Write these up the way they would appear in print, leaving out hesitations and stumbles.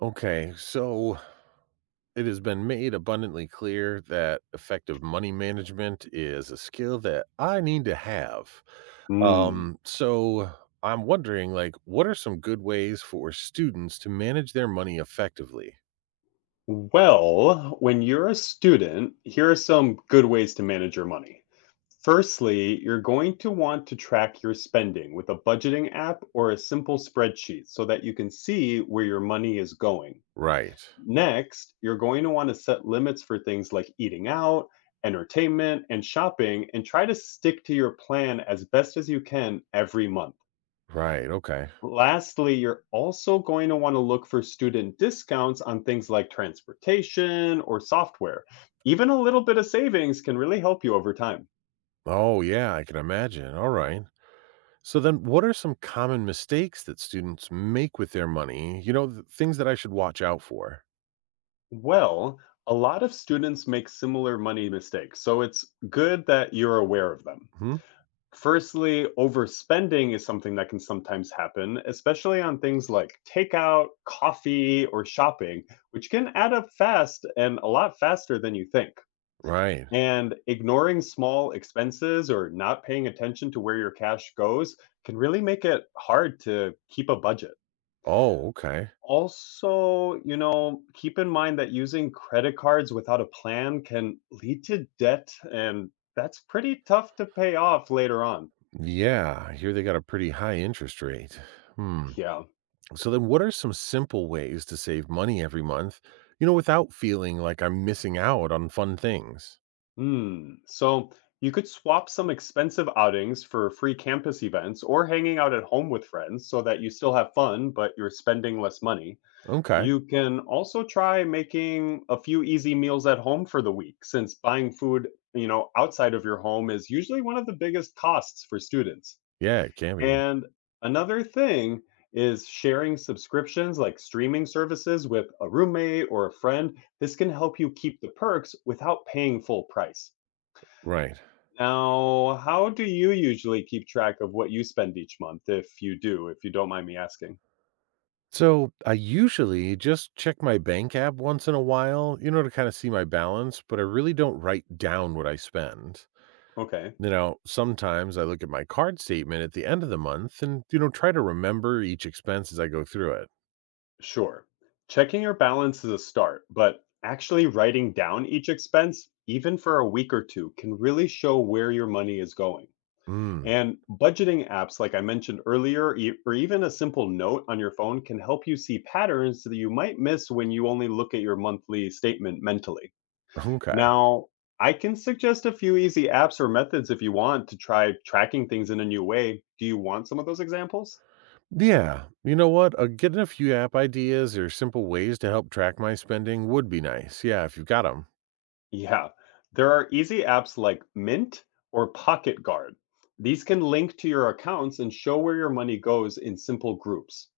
Okay, so it has been made abundantly clear that effective money management is a skill that I need to have. Mm. So I'm wondering, like, what are some good ways for students to manage their money effectively? Well, when you're a student, here are some good ways to manage your money. Firstly, you're going to want to track your spending with a budgeting app or a simple spreadsheet so that you can see where your money is going. Right, Next, you're going to want to set limits for things like eating out, entertainment, and shopping, and try to stick to your plan as best as you can every month. right, okay. Lastly, you're also going to want to look for student discounts on things like transportation or software. Even a little bit of savings can really help you over time. Oh, yeah, I can imagine. All right. So then, what are some common mistakes that students make with their money? You know, things that I should watch out for. Well, a lot of students make similar money mistakes, so it's good that you're aware of them. Hmm? Firstly, overspending is something that can sometimes happen, especially on things like takeout, coffee, or shopping, which can add up fast and a lot faster than you think. Right. And ignoring small expenses or not paying attention to where your cash goes can really make it hard to keep a budget. Oh, okay. Also, keep in mind that using credit cards without a plan can lead to debt, and that's pretty tough to pay off later on. Yeah, I hear they got a pretty high interest rate. Hmm. Yeah. So then what are some simple ways to save money every month, you know, without feeling like I'm missing out on fun things? Hmm. So you could swap some expensive outings for free campus events or hanging out at home with friends so that you still have fun, but you're spending less money. Okay. You can also try making a few easy meals at home for the week, since buying food, outside of your home is usually one of the biggest costs for students. Yeah, it can be. And another thing is sharing subscriptions like streaming services with a roommate or a friend. This can help you keep the perks without paying full price. Right. Now, how do you usually keep track of what you spend each month if you don't mind me asking? So I usually just check my bank app once in a while, you know, to kind of see my balance, but I really don't write down what I spend. Okay. You know, sometimes I look at my card statement at the end of the month and, you know, try to remember each expense as I go through it. Sure. Checking your balance is a start, but actually writing down each expense, even for a week or two, can really show where your money is going. Mm, And budgeting apps, like I mentioned earlier, or even a simple note on your phone, can help you see patterns that you might miss when you only look at your monthly statement mentally. okay. Now, I can suggest a few easy apps or methods if you want to try tracking things in a new way. Do you want some of those examples? Yeah, you know what? Getting a few app ideas or simple ways to help track my spending would be nice. Yeah, if you've got them. Yeah, there are easy apps like Mint or Pocket Guard. These can link to your accounts and show where your money goes in simple groups.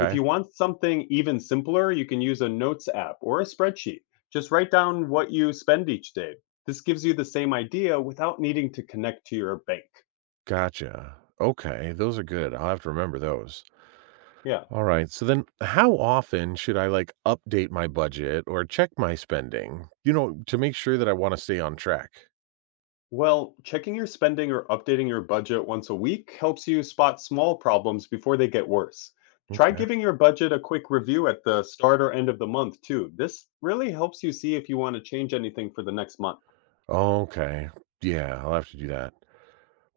If you want something even simpler, you can use a notes app or a spreadsheet. Just write down what you spend each day. This gives you the same idea without needing to connect to your bank. gotcha. Okay, those are good. I'll have to remember those. Yeah. All right. So then, how often should I like update my budget or check my spending? You know, to make sure that I want to stay on track. Well, checking your spending or updating your budget once a week helps you spot small problems before they get worse. Try Okay. giving your budget a quick review at the start or end of the month, too. This really helps you see if you want to change anything for the next month. Okay. Yeah, I'll have to do that.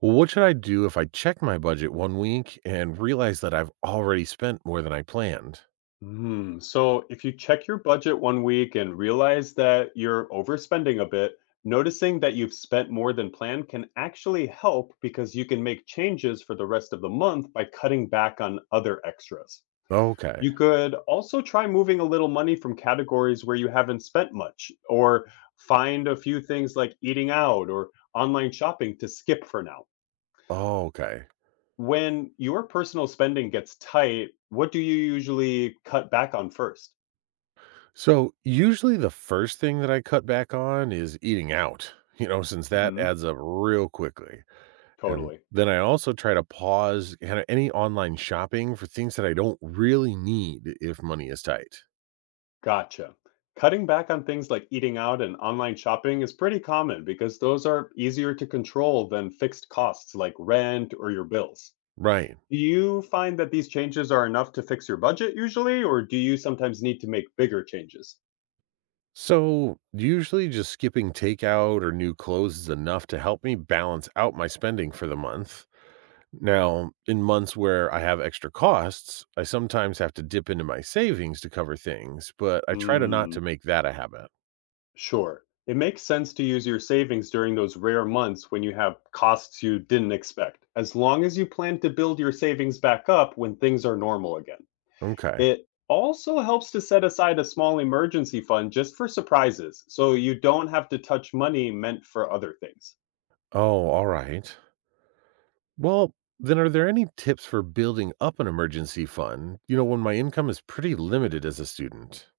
Well, what should I do if I check my budget one week and realize that I've already spent more than I planned? Hmm. So if you check your budget one week and realize that you're overspending a bit, noticing that you've spent more than planned can actually help because you can make changes for the rest of the month by cutting back on other extras. Okay. You could also try moving a little money from categories where you haven't spent much, or find a few things like eating out or online shopping to skip for now. Okay. When your personal spending gets tight, what do you usually cut back on 1st? So, usually the first thing that I cut back on is eating out, you know, since that Hmm. adds up real quickly. And Totally. then I also try to pause kinda any online shopping for things that I don't really need if money is tight. Gotcha. Cutting back on things like eating out and online shopping is pretty common because those are easier to control than fixed costs like rent or your bills. Right. Do you find that these changes are enough to fix your budget usually, or do you sometimes need to make bigger changes? So, usually just skipping takeout or new clothes is enough to help me balance out my spending for the month. Now, in months where I have extra costs, I sometimes have to dip into my savings to cover things, but I try to not Hmm, to make that a habit. sure. It makes sense to use your savings during those rare months when you have costs you didn't expect, as long as you plan to build your savings back up when things are normal again. Okay. It also helps to set aside a small emergency fund just for surprises, so you don't have to touch money meant for other things. Oh, all right. Well, then are there any tips for building up an emergency fund? You know, when my income is pretty limited as a student.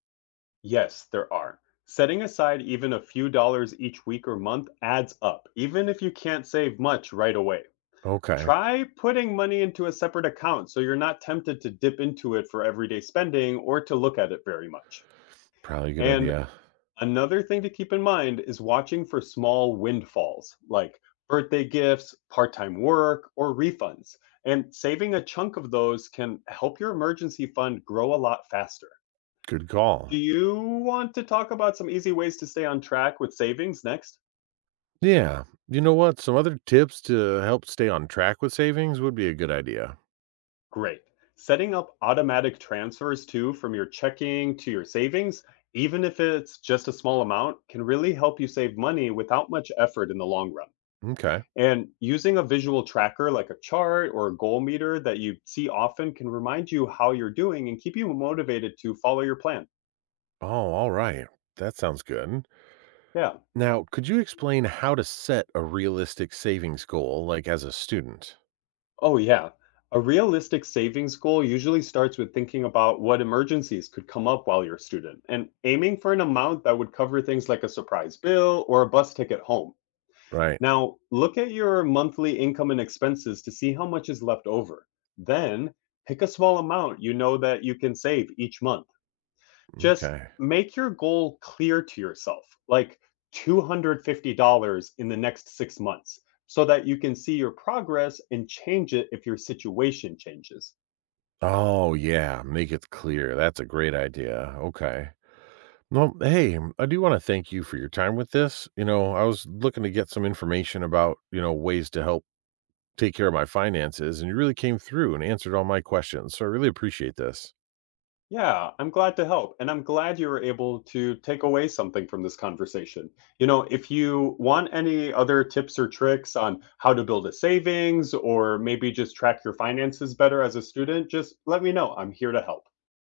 Yes, there are. Setting aside even a few dollars each week or month adds up, even if you can't save much right away. Okay. Try putting money into a separate account so you're not tempted to dip into it for everyday spending or to look at it very much. Probably a good And idea. another thing to keep in mind is watching for small windfalls like birthday gifts, part time work, or refunds. And saving a chunk of those can help your emergency fund grow a lot faster. Good Do call. you want to talk about some easy ways to stay on track with savings next? Yeah. You know what? Some other tips to help stay on track with savings would be a good idea. Great. Setting up automatic transfers too from your checking to your savings, even if it's just a small amount, can really help you save money without much effort in the long run. Okay. And using a visual tracker like a chart or a goal meter that you see often can remind you how you're doing and keep you motivated to follow your plan. Oh, all right. That sounds good. Yeah. Now, could you explain how to set a realistic savings goal, like as a student? Oh, yeah. A realistic savings goal usually starts with thinking about what emergencies could come up while you're a student and aiming for an amount that would cover things like a surprise bill or a bus ticket home. Right. Now, look at your monthly income and expenses to see how much is left over. Then, pick a small amount you know that you can save each month. Just Okay. make your goal clear to yourself, like $250 in the next 6 months, so that you can see your progress and change it if your situation changes. Oh, yeah. Make it clear. That's a great idea. Okay. Well, hey, I do want to thank you for your time with this. You know, I was looking to get some information about, you know, ways to help take care of my finances, and you really came through and answered all my questions. So I really appreciate this. Yeah, I'm glad to help. And I'm glad you were able to take away something from this conversation. If you want any other tips or tricks on how to build a savings or maybe just track your finances better as a student, just let me know. I'm here to help.